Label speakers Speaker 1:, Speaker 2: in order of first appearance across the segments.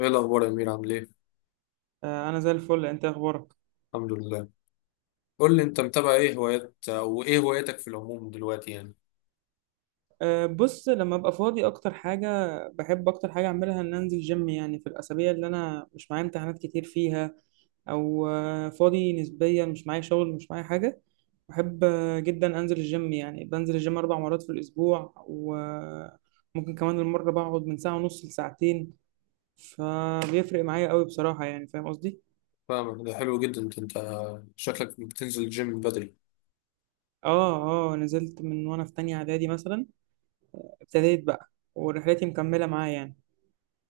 Speaker 1: ايه الاخبار يا امير، عامل ايه؟
Speaker 2: آه، انا زي الفل. انت إيه اخبارك؟
Speaker 1: الحمد لله. قول لي، انت متابع ايه هوايات او ايه هواياتك في العموم دلوقتي يعني؟
Speaker 2: آه، بص، لما ابقى فاضي اكتر حاجه بحب اكتر حاجه اعملها ان انزل جيم، يعني في الاسابيع اللي انا مش معايا امتحانات كتير فيها او فاضي نسبيا، مش معايا شغل مش معايا حاجه. بحب جدا انزل الجيم. يعني بنزل الجيم اربع مرات في الاسبوع، وممكن كمان المره بقعد من ساعه ونص لساعتين. فبيفرق معايا قوي بصراحه، يعني فاهم قصدي.
Speaker 1: فاهمك. ده حلو جدا. انت شكلك بتنزل الجيم من بدري.
Speaker 2: اه اه، نزلت من وانا في تانية اعدادي مثلا. ابتديت بقى ورحلتي مكمله معايا يعني.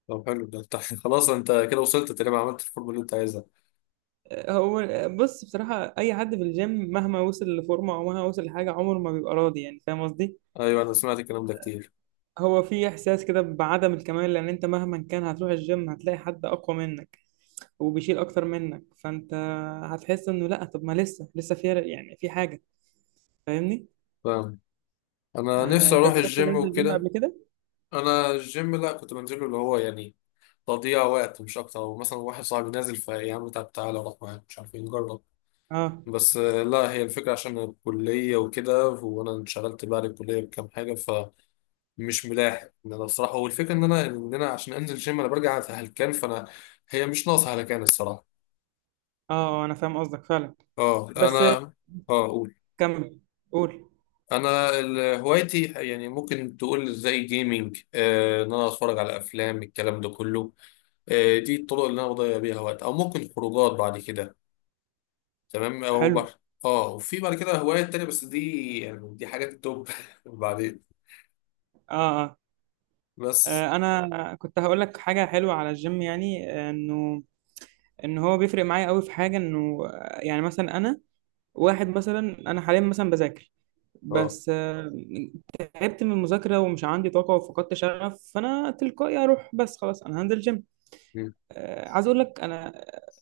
Speaker 1: طب حلو ده انت. خلاص انت كده وصلت تقريبا، عملت الفورمه اللي انت عايزها.
Speaker 2: هو، بص بصراحة، أي حد في الجيم مهما وصل لفورمة أو مهما وصل لحاجة عمره ما بيبقى راضي، يعني فاهم قصدي؟
Speaker 1: ايوه، انا سمعت الكلام ده كتير.
Speaker 2: هو في إحساس كده بعدم الكمال، لأن أنت مهما كان هتروح الجيم هتلاقي حد أقوى منك وبيشيل أكتر منك، فأنت هتحس إنه لأ، طب ما لسه في يعني في حاجة. فاهمني؟
Speaker 1: فاهم. انا
Speaker 2: آه،
Speaker 1: نفسي
Speaker 2: أنت
Speaker 1: اروح
Speaker 2: جربت
Speaker 1: الجيم
Speaker 2: تنزل الجيم
Speaker 1: وكده.
Speaker 2: قبل كده؟
Speaker 1: انا الجيم، لا، كنت بنزله اللي هو يعني تضييع وقت مش اكتر. ومثلا واحد صاحبي نازل فيا، عم طب تعالى اروح معاك مش عارف ايه، نجرب.
Speaker 2: أه
Speaker 1: بس لا، هي الفكره عشان الكليه وكده، وانا انشغلت بعد الكليه بكام حاجه. مش ملاحق ان انا بصراحه. والفكره ان انا عشان انزل جيم انا برجع هلكان، فانا هي مش ناقصه هلكان الصراحه.
Speaker 2: أه. آه، أنا فاهم قصدك فعلا.
Speaker 1: اه انا.
Speaker 2: بس
Speaker 1: اه قول.
Speaker 2: كمل، قول.
Speaker 1: انا هوايتي يعني، ممكن تقول زي جيمنج. ان انا اتفرج على افلام، الكلام ده كله. دي الطرق اللي انا بضيع بيها وقت، او ممكن خروجات بعد كده. تمام، او
Speaker 2: حلو.
Speaker 1: اه وفي بعد كده هوايات تانية، بس دي يعني دي حاجات التوب بعدين.
Speaker 2: أه أه.
Speaker 1: بس.
Speaker 2: آه، أنا كنت هقول لك حاجة حلوة على الجيم، يعني إنه ان هو بيفرق معايا قوي في حاجه، انه يعني مثلا انا، واحد مثلا، انا حاليا مثلا بذاكر
Speaker 1: اه،
Speaker 2: بس تعبت من المذاكره ومش عندي طاقه وفقدت شغف، فانا تلقائي اروح، بس خلاص انا هنزل جيم. آه، عايز اقول لك، انا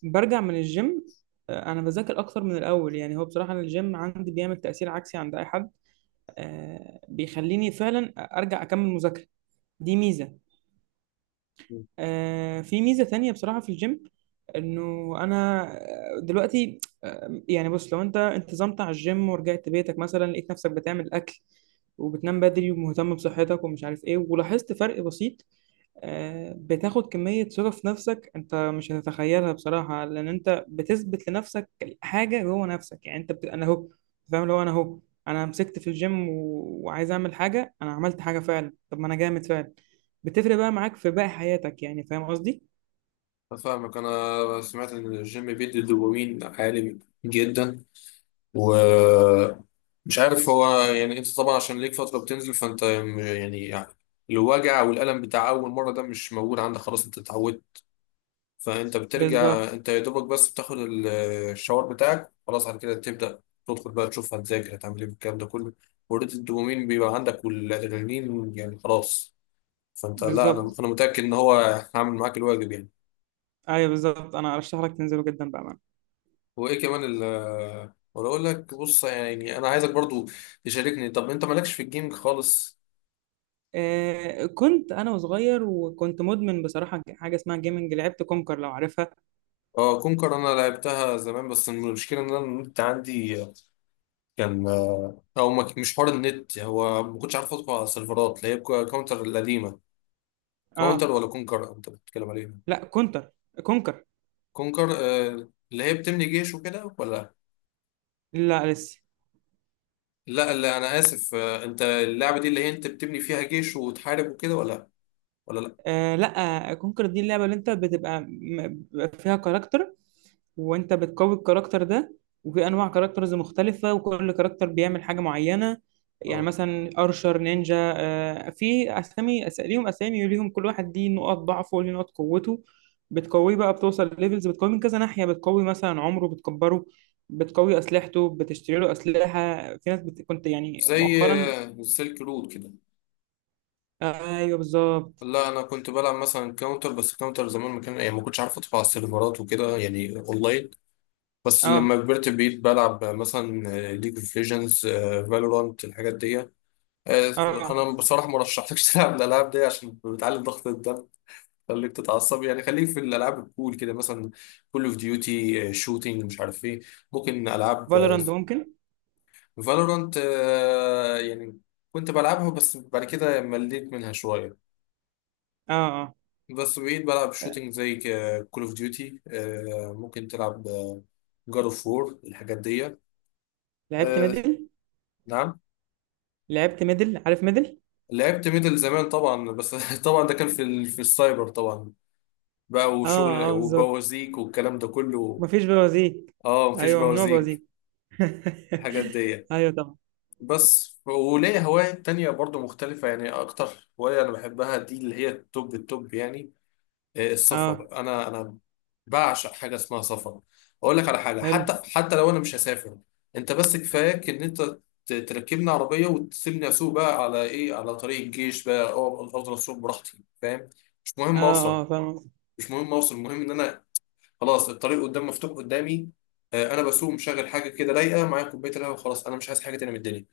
Speaker 2: برجع من الجيم انا بذاكر اكتر من الاول. يعني هو بصراحه أنا الجيم عندي بيعمل تاثير عكسي عند اي حد. بيخليني فعلا ارجع اكمل مذاكره. دي ميزه. آه، في ميزة تانية بصراحة في الجيم، انه انا دلوقتي يعني بص، لو انت انتظمت على الجيم ورجعت بيتك مثلا، لقيت نفسك بتعمل اكل وبتنام بدري ومهتم بصحتك ومش عارف ايه، ولاحظت فرق بسيط. بتاخد كمية ثقة في نفسك انت مش هتتخيلها بصراحة، لان انت بتثبت لنفسك حاجة جوه نفسك، يعني انت انا اهو فاهم. لو انا اهو انا مسكت في الجيم وعايز اعمل حاجة، انا عملت حاجة فعلا. طب ما انا جامد فعلا. بتفرق بقى معاك في باقي حياتك، يعني فاهم قصدي.
Speaker 1: أنا فاهمك. أنا سمعت إن الجيم بيدي دوبامين عالي جدا. ومش عارف، هو يعني أنت طبعا عشان ليك فترة بتنزل، فأنت يعني الوجع والألم بتاع أول مرة ده مش موجود عندك، خلاص أنت اتعودت. فأنت بترجع
Speaker 2: بالظبط.
Speaker 1: أنت يا دوبك، بس بتاخد الشاور بتاعك. خلاص على كده تبدأ تدخل بقى تشوف هتذاكر هتعمل إيه بالكلام ده كله. وريت الدوبامين بيبقى عندك والأدرينالين، يعني خلاص. فأنت، لا، أنا
Speaker 2: بالظبط.
Speaker 1: أنا متأكد إن هو هعمل معاك الواجب يعني.
Speaker 2: ايوه بالظبط، انا ارشح لك تنزله جدا بأمانة.
Speaker 1: وايه كمان. ولا اقول لك، بص يعني انا عايزك برضو تشاركني. طب انت مالكش في الجيمنج خالص؟
Speaker 2: آه، كنت انا وصغير وكنت مدمن بصراحة حاجة اسمها جيمنج، لعبت كونكر، لو عارفها.
Speaker 1: اه كونكر، انا لعبتها زمان. بس المشكله ان انا النت عندي كان، او ما ك- مش حوار النت، هو ما كنتش عارف ادخل على السيرفرات اللي هي كاونتر القديمه.
Speaker 2: اه.
Speaker 1: كاونتر ولا كونكر انت بتتكلم عليها؟
Speaker 2: لا، كونتر. كونكر.
Speaker 1: كونكر اللي هي بتبني جيش وكده، ولا؟
Speaker 2: لا لسه.
Speaker 1: لا لا، انا اسف، انت اللعبه دي اللي هي انت بتبني فيها جيش وتحارب وكده، ولا؟ ولا لا.
Speaker 2: آه لا، كونكر دي اللعبة اللي انت بتبقى بيبقى فيها كاركتر، وانت بتقوي الكاركتر ده، وفي انواع كاركترز مختلفة، وكل كاركتر بيعمل حاجة معينة. يعني
Speaker 1: اه.
Speaker 2: مثلا ارشر، نينجا، آه في اسامي، ليهم اسامي وليهم، كل واحد ليه نقط ضعفه وليه نقط قوته. بتقويه بقى، بتوصل ليفلز، بتقوي من كذا ناحية، بتقوي مثلا عمره بتكبره، بتقوي اسلحته، بتشتري له اسلحة. في ناس كنت يعني
Speaker 1: زي
Speaker 2: مؤخرا.
Speaker 1: السلك رود كده.
Speaker 2: آه ايوه بالظبط.
Speaker 1: لا، انا كنت بلعب مثلا كاونتر. بس كاونتر زمان ما كان يعني، ما كنتش عارف ادخل على السيرفرات وكده يعني اونلاين. بس
Speaker 2: اه
Speaker 1: لما كبرت بقيت بلعب مثلا ليج اوف ليجندز، فالورانت، الحاجات دي. آه،
Speaker 2: اه.
Speaker 1: انا بصراحه ما رشحتكش تلعب الالعاب دي عشان بتعلي ضغط الدم. خليك تتعصب يعني، خليك في الالعاب الكول كده، مثلا كول اوف ديوتي، شوتينج مش عارف ايه. ممكن العاب
Speaker 2: فالورانت ممكن.
Speaker 1: فالورانت. يعني كنت بلعبها، بس بعد كده مليت منها شويه.
Speaker 2: اه. آه.
Speaker 1: بس بقيت بلعب شوتينج زي كول اوف ديوتي. ممكن تلعب جاد اوف وور، الحاجات دي.
Speaker 2: لعبت
Speaker 1: آه،
Speaker 2: ميدل.
Speaker 1: نعم.
Speaker 2: لعبت ميدل، عارف ميدل.
Speaker 1: لعبت ميدل زمان طبعا. بس طبعا ده كان في السايبر طبعا، بقى
Speaker 2: اه
Speaker 1: وشغل
Speaker 2: اه بالظبط.
Speaker 1: وبوازيك والكلام ده كله.
Speaker 2: مفيش بوازيك.
Speaker 1: اه مفيش
Speaker 2: ايوه ممنوع
Speaker 1: بوازيك،
Speaker 2: بوازيك.
Speaker 1: الحاجات دي.
Speaker 2: ايوه طبعا.
Speaker 1: بس وليا هواية تانية برضو مختلفة يعني. أكتر هواية أنا بحبها، دي اللي هي التوب التوب يعني إيه،
Speaker 2: اه
Speaker 1: السفر. انا بعشق حاجه اسمها سفر. اقول لك على حاجه،
Speaker 2: حلو.
Speaker 1: حتى لو انا مش هسافر، انت بس كفاياك ان انت تركبني عربيه وتسيبني اسوق بقى على ايه، على طريق الجيش بقى، افضل اسوق براحتي، فاهم؟ مش مهم
Speaker 2: اه
Speaker 1: اوصل.
Speaker 2: اه فاهم قصدك.
Speaker 1: مش مهم اوصل، المهم ان انا خلاص الطريق قدام مفتوح قدامي. انا بسوق مشغل حاجه كده رايقه معايا، كوبايه القهوه، وخلاص انا مش عايز حاجه تانية من الدنيا.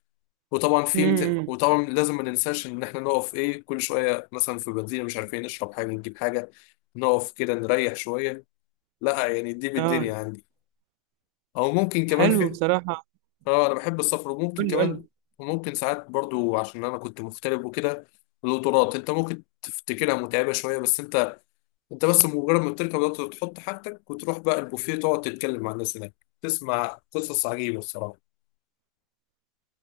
Speaker 1: وطبعا
Speaker 2: امم.
Speaker 1: وطبعا لازم ما ننساش ان احنا نقف ايه كل شويه، مثلا في بنزينه، مش عارفين نشرب حاجه نجيب حاجه، نقف كده نريح شويه. لا يعني، دي
Speaker 2: اه.
Speaker 1: بالدنيا عندي. او ممكن كمان
Speaker 2: حلو بصراحه.
Speaker 1: اه انا بحب السفر. وممكن
Speaker 2: قول لي قول
Speaker 1: كمان،
Speaker 2: لي.
Speaker 1: وممكن ساعات برضو، عشان انا كنت مغترب وكده، القطارات انت ممكن تفتكرها متعبه شويه، بس انت، انت بس مجرد ما بتركب القطر تحط حاجتك وتروح بقى البوفيه، تقعد تتكلم مع الناس هناك، تسمع قصص عجيبه الصراحه.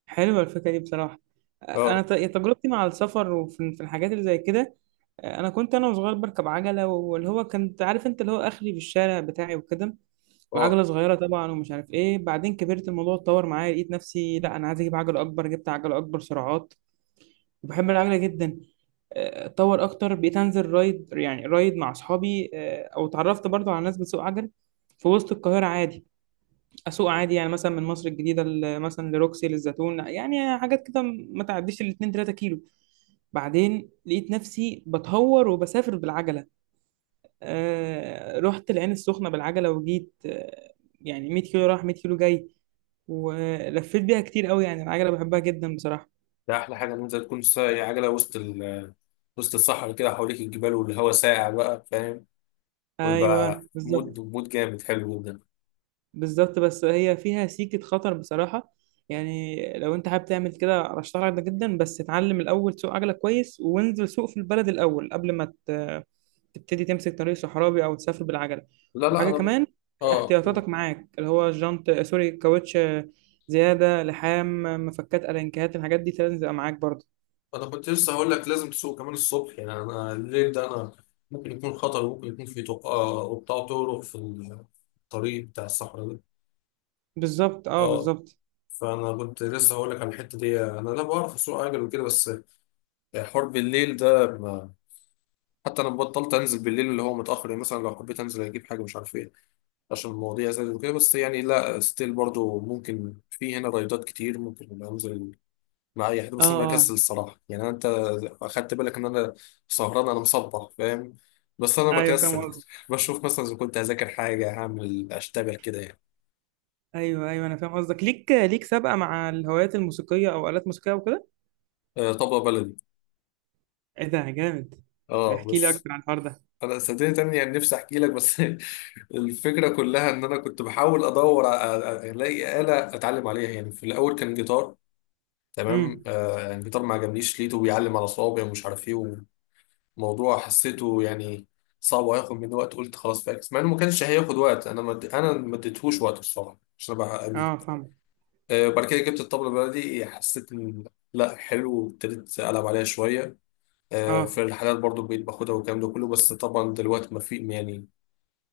Speaker 2: حلوه الفكره دي بصراحه. انا
Speaker 1: اه
Speaker 2: تجربتي مع السفر وفي في الحاجات اللي زي كده. انا كنت انا وصغير بركب عجله، واللي هو كنت عارف انت، اللي هو اخري في الشارع بتاعي وكده، وعجلة
Speaker 1: اه.
Speaker 2: صغيرة طبعا ومش عارف ايه. بعدين كبرت، الموضوع اتطور معايا، لقيت نفسي لا انا عايز اجيب عجلة اكبر، جبت عجلة اكبر سرعات، وبحب العجلة جدا. اتطور اكتر، بقيت انزل رايد، يعني رايد مع اصحابي، او اتعرفت برضو على ناس بتسوق عجل في وسط القاهرة عادي. اسوق عادي يعني مثلا من مصر الجديدة مثلا لروكسي، للزيتون، يعني حاجات كده ما تعديش الاتنين تلاتة كيلو. بعدين لقيت نفسي بتهور وبسافر بالعجلة. آه، رحت العين السخنة بالعجلة وجيت، يعني 100 كيلو رايح 100 كيلو جاي، ولفيت بيها كتير قوي. يعني العجلة بحبها جدا بصراحة.
Speaker 1: ده احلى حاجه ان انت تكون سايق عجله وسط الصحراء كده، حواليك الجبال والهواء ساقع بقى، فاهم؟ ويبقى
Speaker 2: ايوه بالظبط.
Speaker 1: مود مود جامد، حلو جدا.
Speaker 2: بالظبط، بس هي فيها سيكة خطر بصراحة. يعني لو انت حابب تعمل كده ارشح لك ده جدا، بس اتعلم الاول، سوق عجلة كويس وانزل سوق في البلد الاول قبل ما تبتدي تمسك طريق صحراوي او تسافر بالعجلة.
Speaker 1: لا لا
Speaker 2: وحاجة
Speaker 1: انا
Speaker 2: كمان،
Speaker 1: اه قول.
Speaker 2: احتياطاتك معاك، اللي هو جنط، سوري، كاوتش زيادة، لحام، مفكات، ألانكات، الحاجات دي لازم تبقى معاك برضه.
Speaker 1: انا كنت لسه هقول لك لازم تسوق كمان الصبح يعني. انا الليل ده انا ممكن يكون خطر، وممكن يكون في طرقة وبتاع طرق في الطريق بتاع الصحراء ده.
Speaker 2: بالظبط اه
Speaker 1: اه.
Speaker 2: بالظبط.
Speaker 1: فانا كنت لسه هقول لك على الحته دي. انا لا بعرف اسوق عجل وكده، بس يعني حوار بالليل ده ما... حتى انا بطلت انزل بالليل اللي هو متاخر، يعني مثلا لو حبيت انزل اجيب حاجه مش عارف ايه، عشان المواضيع زادت وكده. بس يعني لا ستيل برضو ممكن، في هنا رايدات كتير ممكن انزل مع اي حد،
Speaker 2: اه
Speaker 1: بس انا
Speaker 2: اه.
Speaker 1: بكسل الصراحه. يعني انت اخدت بالك ان انا سهران، انا مصبح، فاهم؟ بس انا
Speaker 2: ايوه فاهم.
Speaker 1: بكسل بشوف مثلا اذا كنت هذاكر حاجه، هعمل اشتغل كده يعني.
Speaker 2: ايوه ايوه انا فاهم قصدك. ليك سابقه مع الهوايات الموسيقيه او الات موسيقيه وكده.
Speaker 1: آه طبق بلدي.
Speaker 2: ايه ده جامد.
Speaker 1: اه
Speaker 2: احكي لي
Speaker 1: بس.
Speaker 2: اكتر عن الحوار ده.
Speaker 1: انا صدقني تاني يعني نفسي احكي لك، بس الفكره كلها ان انا كنت بحاول ادور الاقي آلة اتعلم عليها يعني. في الاول كان جيتار، تمام،
Speaker 2: امم.
Speaker 1: يعني جيتار ما عجبنيش، لقيته بيعلم على صوابعي ومش عارف ايه، وموضوع حسيته يعني صعب وهياخد مني وقت، قلت خلاص فاكس، مع انه ما كانش هياخد وقت، انا ما اديتهوش وقت الصراحه عشان ابقى امين.
Speaker 2: اه فاهم.
Speaker 1: بعد كده جبت الطبله البلدي، حسيت ان لا حلو، وابتديت العب عليها شويه.
Speaker 2: اه
Speaker 1: في الحالات برضو بقيت باخدها والكلام ده كله، بس طبعا دلوقتي ما في يعني،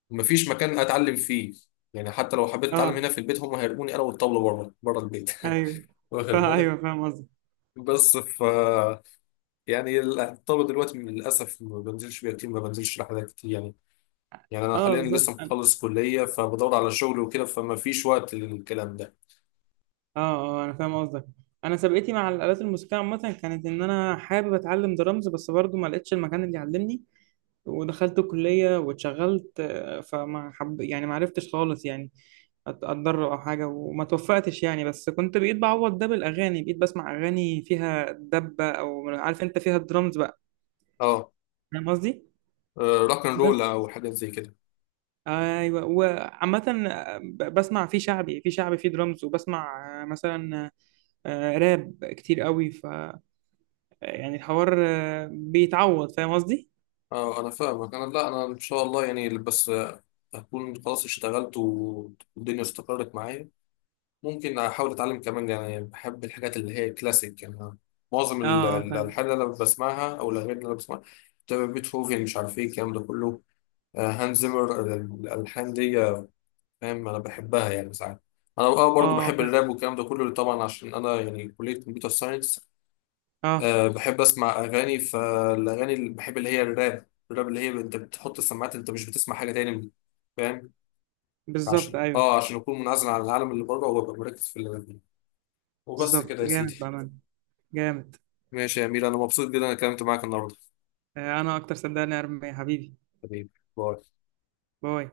Speaker 1: ما فيش مكان اتعلم فيه. يعني حتى لو حبيت اتعلم
Speaker 2: اه.
Speaker 1: هنا في البيت، هم هيرموني انا والطبله بره بره البيت.
Speaker 2: ايوه.
Speaker 1: واخد
Speaker 2: فا
Speaker 1: بالك.
Speaker 2: ايوه فاهم قصدك.
Speaker 1: بس يعني الطلبة دلوقتي للأسف ما بنزلش بيها كتير، ما بنزلش رحلات كتير يعني. يعني أنا
Speaker 2: اه
Speaker 1: حاليا
Speaker 2: بالظبط
Speaker 1: لسه
Speaker 2: أنا-
Speaker 1: مخلص كلية، فبدور على شغل وكده، فما فيش وقت للكلام ده.
Speaker 2: اه اه انا فاهم قصدك. انا سابقتي مع الالات الموسيقيه عامه كانت ان انا حابب اتعلم درامز، بس برضو ما لقيتش المكان اللي يعلمني. ودخلت كلية واتشغلت، فما حب يعني ما عرفتش خالص، يعني اتدرب او حاجة وما توفقتش يعني. بس كنت بقيت بعوض ده بالاغاني، بقيت بسمع اغاني فيها دبة، او عارف انت فيها درامز بقى،
Speaker 1: اه
Speaker 2: فاهم قصدي.
Speaker 1: روك اند رول
Speaker 2: بس
Speaker 1: أو حاجات زي كده.
Speaker 2: ايوه. وعامة بسمع في شعبي، في شعبي في درامز، وبسمع مثلا راب كتير قوي، يعني الحوار بيتعوض، فاهم قصدي.
Speaker 1: اه أنا فاهمك. أنا، لا، أنا إن شاء الله يعني. بس هكون خلاص اشتغلت والدنيا استقرت معايا، ممكن أحاول أتعلم كمان يعني. بحب الحاجات اللي هي كلاسيك يعني. أنا معظم
Speaker 2: اه آه، فاهم.
Speaker 1: الألحان اللي أنا بسمعها أو الأغاني اللي أنا بسمعها بتبقى بيتهوفن مش عارف إيه الكلام ده كله، هانز زيمر، الألحان دي فاهم انا بحبها يعني. ساعات انا برضو
Speaker 2: اه
Speaker 1: بحب
Speaker 2: فاهم.
Speaker 1: الراب والكلام ده كله، طبعا عشان انا يعني كليه كمبيوتر ساينس.
Speaker 2: اه
Speaker 1: أه بحب اسمع اغاني، فالاغاني اللي بحب اللي هي الراب، الراب اللي هي انت بتحط السماعات انت مش بتسمع حاجه تاني، فاهم؟
Speaker 2: بالظبط. ايوه
Speaker 1: عشان اكون منعزل عن العالم اللي بره وابقى مركز في اللي أنا فيه. وبس كده
Speaker 2: بالظبط
Speaker 1: يا سيدي.
Speaker 2: جامد بأمان. جامد.
Speaker 1: ماشي يا امير، انا مبسوط جدا انا اتكلمت معاك النهارده.
Speaker 2: آه، انا اكتر، صدقني يا ارمي حبيبي.
Speaker 1: حبيبي. باي.
Speaker 2: باي.